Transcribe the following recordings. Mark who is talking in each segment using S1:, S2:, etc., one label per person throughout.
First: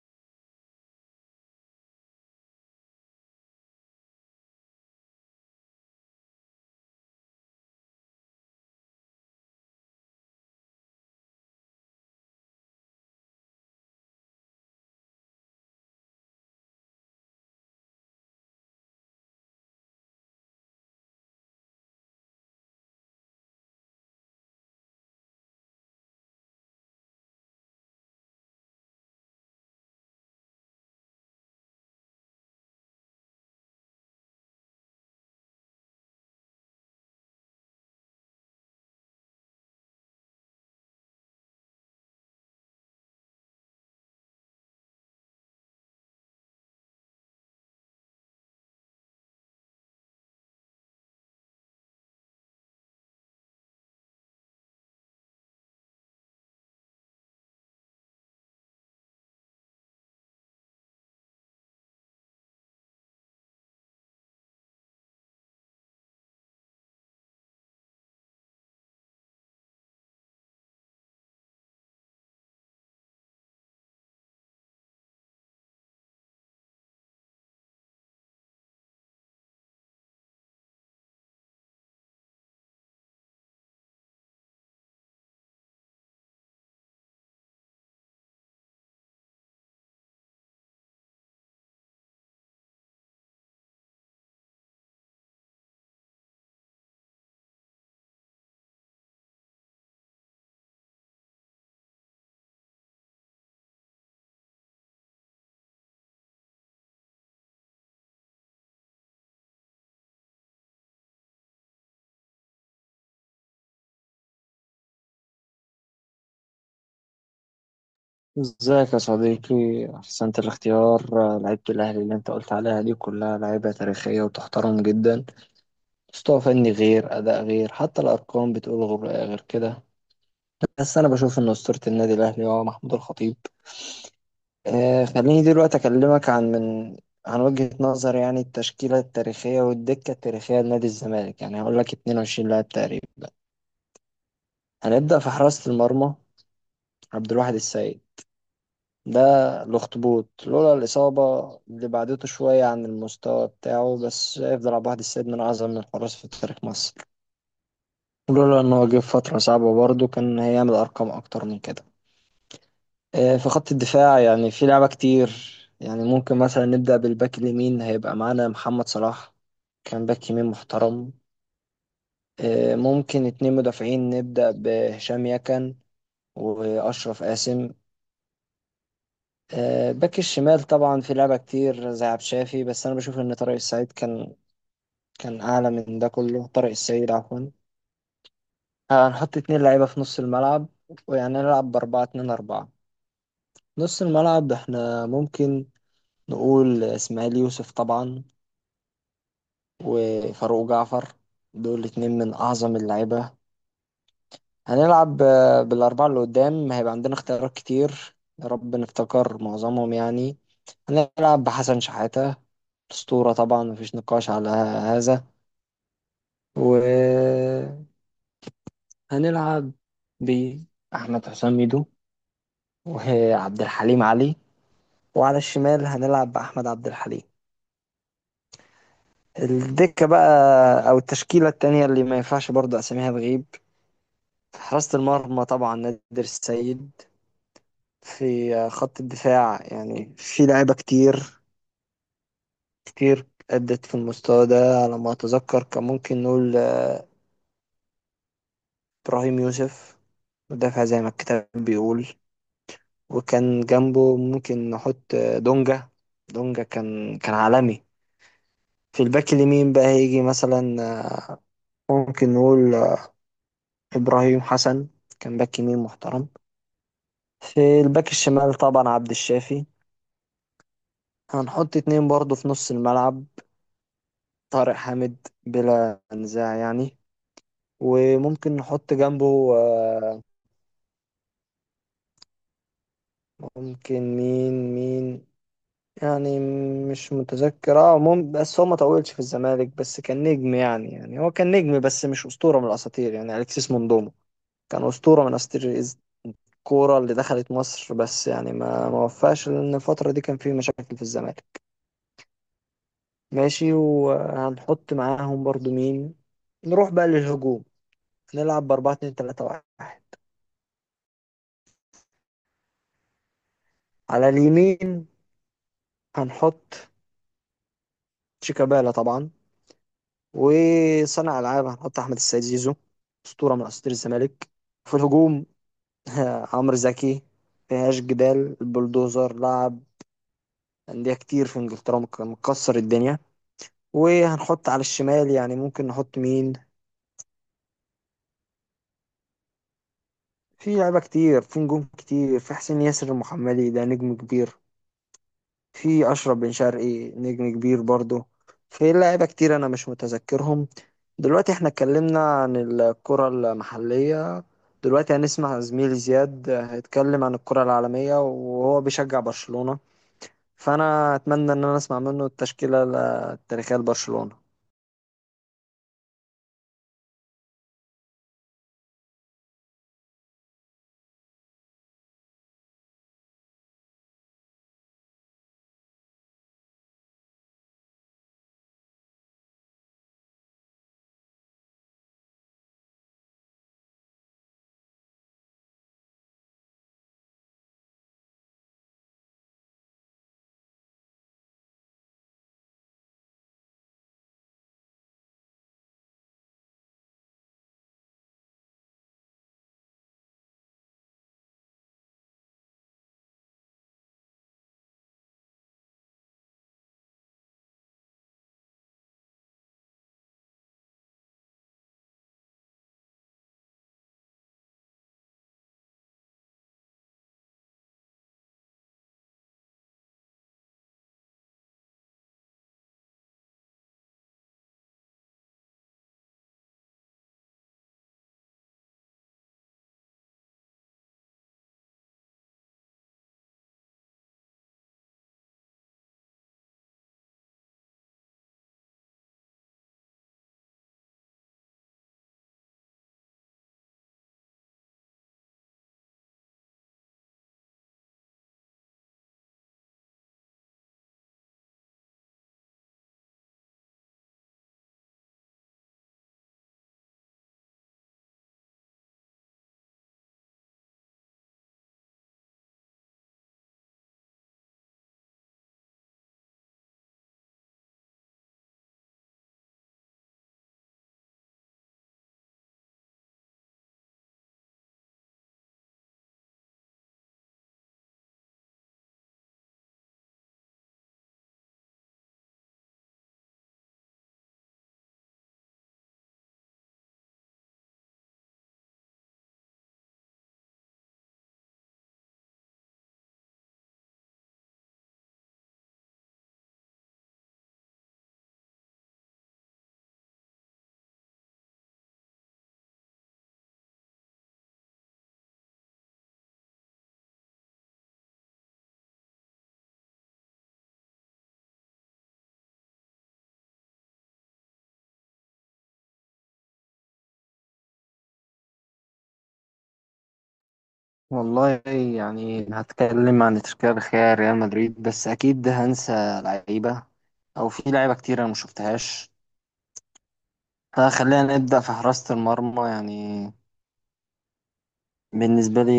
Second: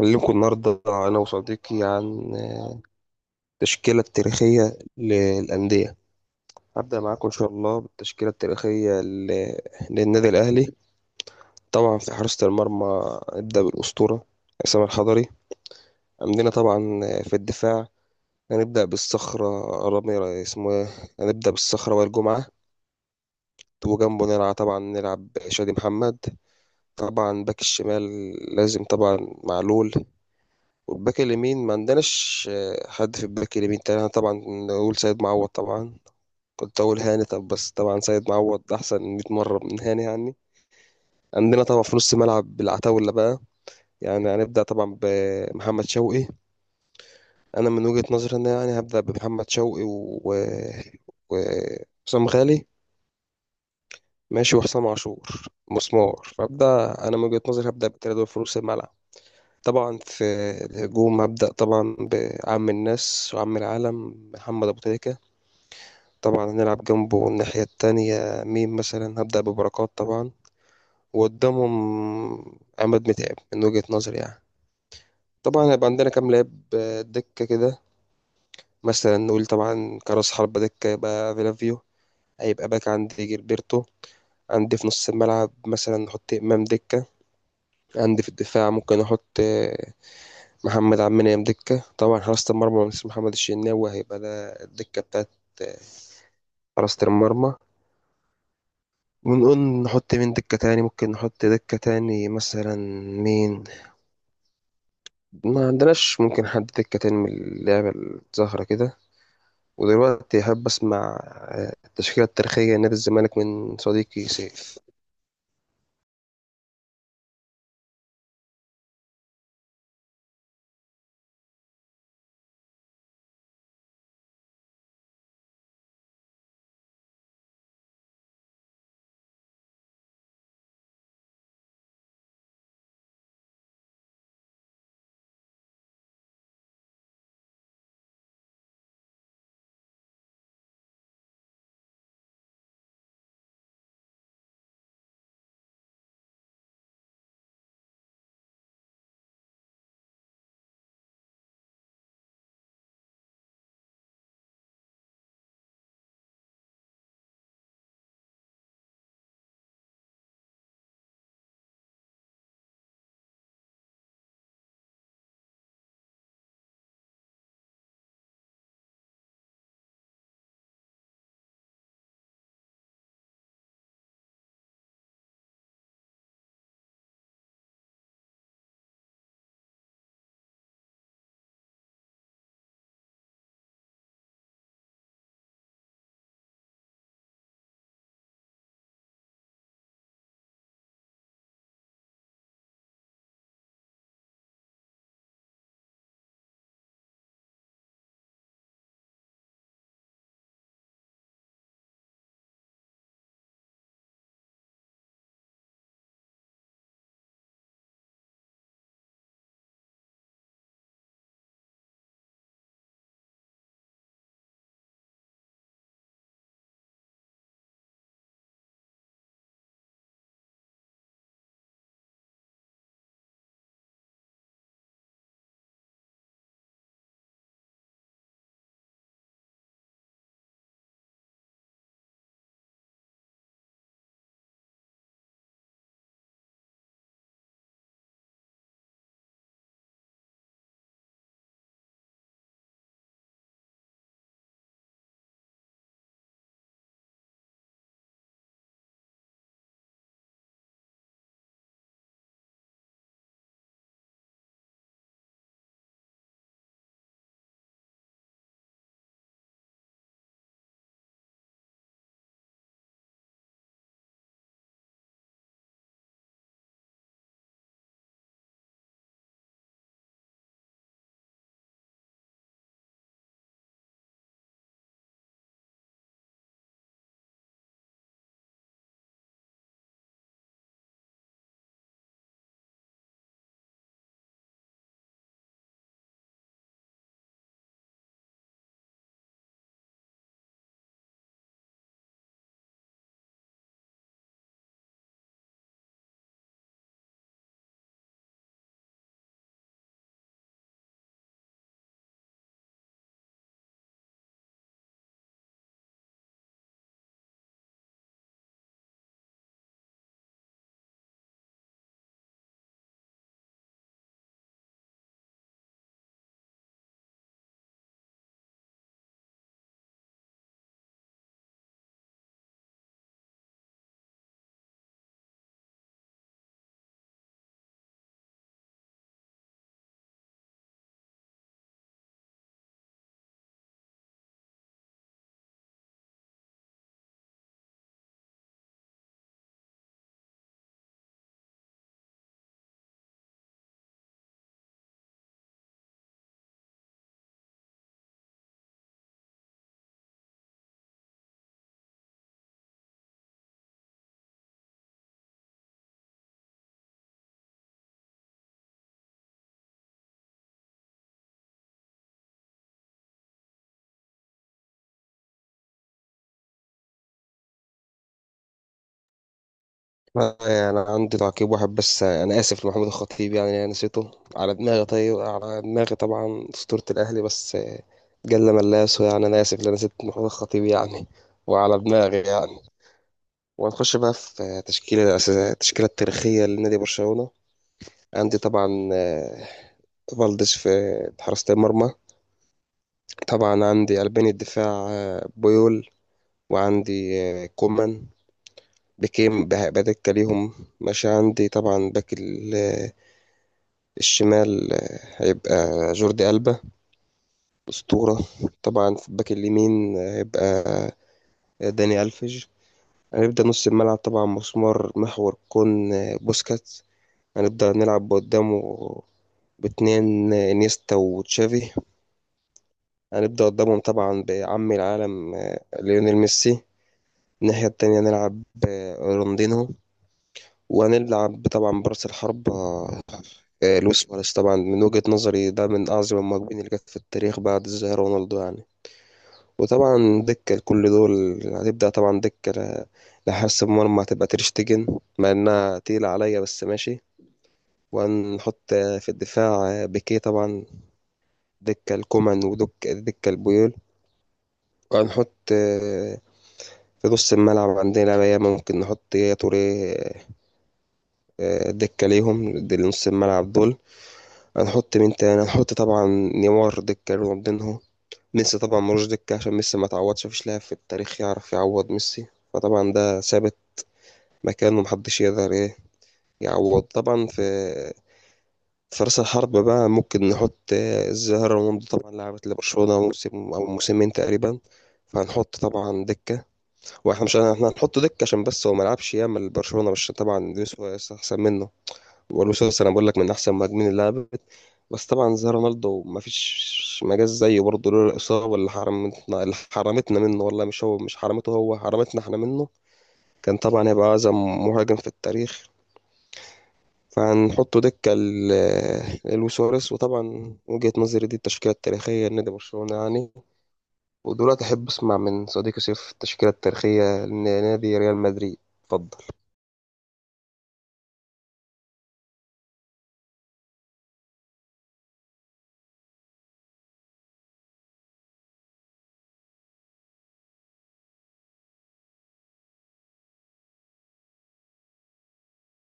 S1: أكلمكم النهاردة أنا وصديقي عن التشكيلة التاريخية للأندية. هبدأ معاكم إن شاء الله بالتشكيلة التاريخية للنادي الأهلي. طبعا في حراسة المرمى نبدأ بالأسطورة عصام الحضري. عندنا طبعا في الدفاع هنبدأ بالصخرة، رامي اسمه إيه؟ هنبدأ بالصخرة وائل جمعة، وجنبه نلعب طبعا شادي محمد. طبعا باك الشمال لازم طبعا معلول، والباك اليمين ما عندناش. حد في الباك اليمين تاني؟ أنا طبعا نقول سيد معوض. طبعا كنت أقول هاني، طب بس طبعا سيد معوض أحسن 100 مرة من هاني يعني. عندنا طبعا في نص ملعب العتاولة بقى، يعني هنبدأ طبعا بمحمد شوقي. أنا من وجهة نظري إن يعني هبدأ بمحمد شوقي وحسام غالي، ماشي، وحسام عاشور مسمار. فأبدأ أنا من وجهة نظري هبدأ بالتلاتة دول في نص الملعب. طبعا في الهجوم هبدأ طبعا بعم الناس وعم العالم محمد أبو تريكة. طبعا هنلعب جنبه الناحية التانية مين؟ مثلا هبدأ ببركات طبعا، وقدامهم عماد متعب من وجهة نظري يعني. طبعا هيبقى عندنا كام لاعب دكة كده. مثلا نقول طبعا كراس حربة دكة يبقى فيلافيو، هيبقى باك عندي جilberto. عندي في نص الملعب مثلا نحط إمام دكة. عندي في الدفاع ممكن أحط محمد عبد المنعم دكة. طبعا حراسة المرمى مثل محمد الشناوي هيبقى ده الدكة بتاعت آه، حراسة المرمى. ونقول نحط مين دكة تاني؟ ممكن نحط دكة تاني مثلا مين؟ ما عندناش. ممكن حد دكة تاني من اللعبة الزهرة كده. ودلوقتي أحب أسمع التشكيلة التاريخية نادي الزمالك من صديقي سيف.
S2: ازيك يا صديقي؟ احسنت الاختيار. لعيبة الاهلي اللي انت قلت عليها دي كلها لعيبة تاريخية وتحترم جدا. مستوى فني غير، اداء غير، حتى الارقام بتقول غير كده. بس انا بشوف ان اسطورة النادي الاهلي هو محمود الخطيب. خليني دلوقتي اكلمك عن وجهة نظر، يعني التشكيلة التاريخية والدكة التاريخية لنادي الزمالك، يعني هقول لك 22 لاعب تقريبا. هنبدأ في حراسة المرمى، عبد الواحد السيد، ده الأخطبوط. لولا الإصابة اللي بعدته شوية عن المستوى بتاعه، بس هيفضل عبد الواحد السيد من أعظم الحراس في تاريخ مصر. لولا إن هو جه في فترة صعبة برضه كان هيعمل أرقام أكتر من كده. في خط الدفاع يعني في لعبة كتير. يعني ممكن مثلا نبدأ بالباك اليمين، هيبقى معانا محمد صلاح، كان باك يمين محترم. ممكن اتنين مدافعين، نبدأ بهشام يكن وأشرف قاسم. باك الشمال طبعا في لعبة كتير زي عبد الشافي، بس أنا بشوف إن طارق السعيد كان أعلى من ده كله. طارق السعيد، عفوا. هنحط اتنين لعيبة في نص الملعب، ويعني نلعب بأربعة اتنين أربعة. نص الملعب إحنا ممكن نقول إسماعيل يوسف طبعا، وفاروق جعفر، دول اتنين من أعظم اللعيبة. هنلعب بالأربعة اللي قدام، هيبقى عندنا اختيارات كتير، يا رب نفتكر معظمهم يعني. هنلعب بحسن شحاتة، أسطورة طبعا مفيش نقاش على هذا. وهنلعب بأحمد حسام ميدو، وعبد الحليم علي. وعلى الشمال هنلعب بأحمد عبد الحليم. الدكة بقى أو التشكيلة التانية اللي ما ينفعش برضه أساميها تغيب. في حراسة المرمى طبعا نادر السيد. في خط الدفاع يعني في لعيبة كتير كتير أدت في المستوى ده. على ما أتذكر كان ممكن نقول إبراهيم يوسف، مدافع زي ما الكتاب بيقول. وكان جنبه ممكن نحط دونجا. دونجا كان عالمي. في الباك اليمين بقى هيجي مثلا، ممكن نقول إبراهيم حسن، كان باك يمين محترم. في الباك الشمال طبعا عبد الشافي. هنحط اتنين برضه في نص الملعب، طارق حامد بلا نزاع يعني. وممكن نحط جنبه ممكن مين، يعني مش متذكر. بس هو ما طولش في الزمالك، بس كان نجم يعني. يعني هو كان نجم بس مش أسطورة من الأساطير، يعني أليكسيس موندومو كان أسطورة من أساطير الكورة اللي دخلت مصر. بس يعني ما وفاش، لأن الفترة دي كان فيه مشاكل في الزمالك. ماشي، وهنحط معاهم برضو مين. نروح بقى للهجوم، نلعب بأربعة اتنين تلاتة واحد. على اليمين هنحط شيكابالا طبعا. وصانع ألعاب هنحط أحمد السيد زيزو، أسطورة من أساطير الزمالك. في الهجوم عمرو زكي، مفيهاش جدال، البلدوزر لعب أندية كتير في إنجلترا، مكسر الدنيا. وهنحط على الشمال يعني ممكن نحط مين. في لعيبة كتير، في نجوم كتير، في حسين ياسر المحمدي ده نجم كبير. في أشرف بن شرقي نجم كبير برضه. في لعيبة كتير أنا مش متذكرهم. دلوقتي احنا اتكلمنا عن الكرة المحلية. دلوقتي هنسمع زميلي زياد هيتكلم عن الكرة العالمية وهو بيشجع برشلونة. فانا اتمنى ان انا اسمع منه التشكيله التاريخيه لبرشلونه.
S1: يعني عندي تعقيب واحد بس. أنا آسف لمحمود الخطيب، يعني أنا نسيته على دماغي، طيب على دماغي طبعا أسطورة الأهلي، بس جل من لا يسهو يعني. أنا آسف لأن نسيت محمود الخطيب يعني، وعلى دماغي يعني. وهنخش بقى في تشكيلة الأساسية، التشكيلة التاريخية لنادي برشلونة. عندي طبعا فالديز في حراسة المرمى. طبعا عندي قلبين الدفاع، بويول، وعندي كومان بكيم بدكة ليهم ماشي. عندي طبعا باك الشمال، هيبقى جوردي ألبا، أسطورة. طبعا في الباك اليمين هيبقى داني ألفيج. هنبدأ نص الملعب طبعا مسمار محور كون، بوسكات. هنبدأ نلعب قدامه باتنين انيستا وتشافي. هنبدأ قدامهم طبعا بعم العالم ليونيل ميسي. الناحية التانية نلعب رونالدينو، وهنلعب طبعا برأس الحرب لويس سواريز. طبعا من وجهة نظري ده من أعظم المهاجمين اللي جت في التاريخ بعد الظاهرة رونالدو يعني. وطبعا دكة لكل دول. هتبدأ طبعا لحارس المرمى هتبقى تريشتجن، مع إنها تقيلة عليا بس ماشي. وهنحط في الدفاع بيكيه طبعا دكة الكومان، ودكة البيول. وهنحط في نص الملعب عندنا بقى ممكن نحط يا توري، دكة ليهم دي نص الملعب دول. هنحط مين تاني؟ هنحط طبعا نيمار دكة رونالدينهو. ميسي طبعا ملوش دكة عشان ميسي ما تعوضش، مفيش لاعب في التاريخ يعرف يعوض ميسي، فطبعا ده ثابت، مكانه محدش يقدر ايه يعوض طبعا. في راس الحرب بقى ممكن نحط الظاهرة رونالدو. طبعا لعبت لبرشلونة موسم أو موسمين تقريبا، فهنحط طبعا دكة. واحنا مش احنا هنحط دك عشان بس هو ما لعبش ياما لبرشلونه، مش طبعا لويس سواريز احسن منه. ولويس سواريز انا بقول لك من احسن المهاجمين اللي لعبت، بس طبعا زي رونالدو ما فيش مجال زيه برضه، لولا الاصابه اللي حرمتنا منه. والله مش هو، مش حرمته، هو حرمتنا احنا منه. كان طبعا هيبقى اعظم مهاجم في التاريخ، فهنحطه لويس سواريز. وطبعا وجهه نظري دي التشكيله التاريخيه لنادي برشلونه يعني. ودلوقتي احب اسمع من صديقي سيف التشكيله التاريخيه لنادي ريال مدريد. اتفضل.
S2: والله، يعني هتكلم عن تشكيلة الخيال ريال مدريد، بس أكيد هنسى لعيبة، أو في لعيبة كتير أنا مشوفتهاش. فخلينا نبدأ في حراسة المرمى يعني. بالنسبة لي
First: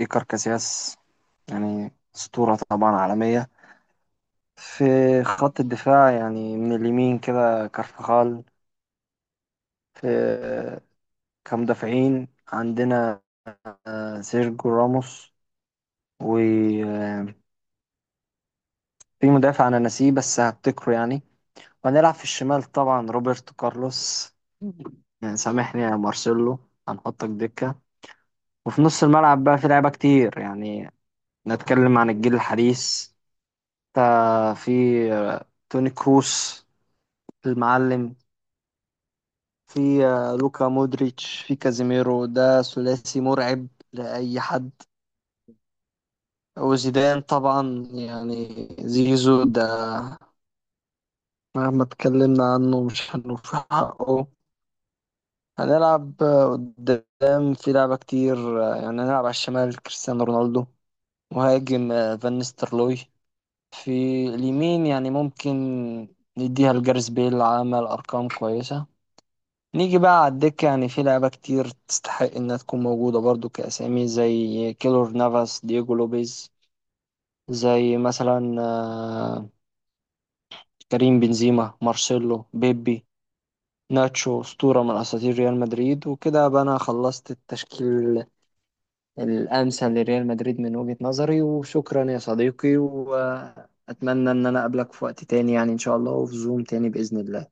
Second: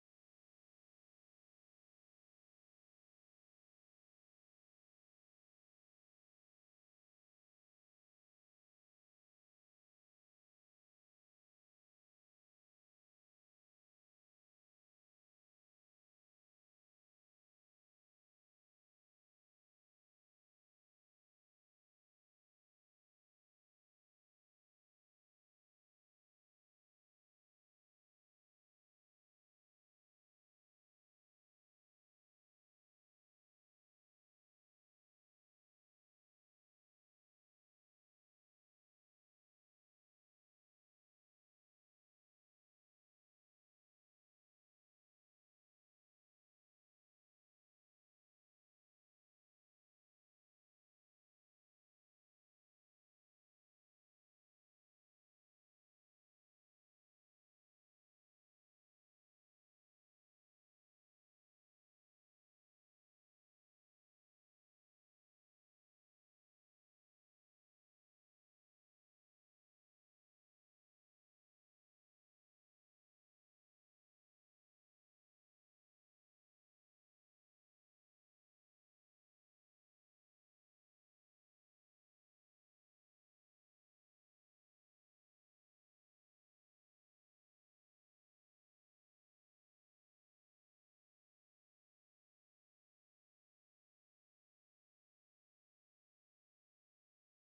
S2: إيكار كاسياس، يعني أسطورة طبعا عالمية. في خط الدفاع يعني من اليمين كده كارفخال. في كمدافعين عندنا سيرجيو راموس. وفي مدافع انا ناسيه بس هفتكره يعني. وهنلعب في الشمال طبعا روبرتو كارلوس. يعني سامحني يا مارسيلو، هنحطك دكة. وفي نص الملعب بقى في لعيبة كتير يعني. نتكلم عن الجيل الحديث، في توني كروس المعلم. في لوكا مودريتش، في كازيميرو، ده ثلاثي مرعب لأي حد. وزيدان طبعا يعني زيزو، ده مهما اتكلمنا عنه مش هنوفي حقه. هنلعب قدام في لعبة كتير يعني، هنلعب على الشمال كريستيانو رونالدو. مهاجم فان نيستلروي. في اليمين يعني ممكن نديها لجاريث بيل، عمل أرقام كويسة. نيجي بقى على الدكة، يعني في لعبة كتير تستحق إنها تكون موجودة برضو، كأسامي زي كيلور نافاس، دييجو لوبيز، زي مثلا كريم بنزيما، مارسيلو، بيبي، ناتشو، أسطورة من أساطير ريال مدريد. وكده بقى أنا خلصت التشكيل الأمثل لريال مدريد من وجهة نظري. وشكرا يا صديقي، وأتمنى إن أنا أقابلك في وقت تاني يعني، إن شاء الله، وفي زوم تاني بإذن الله.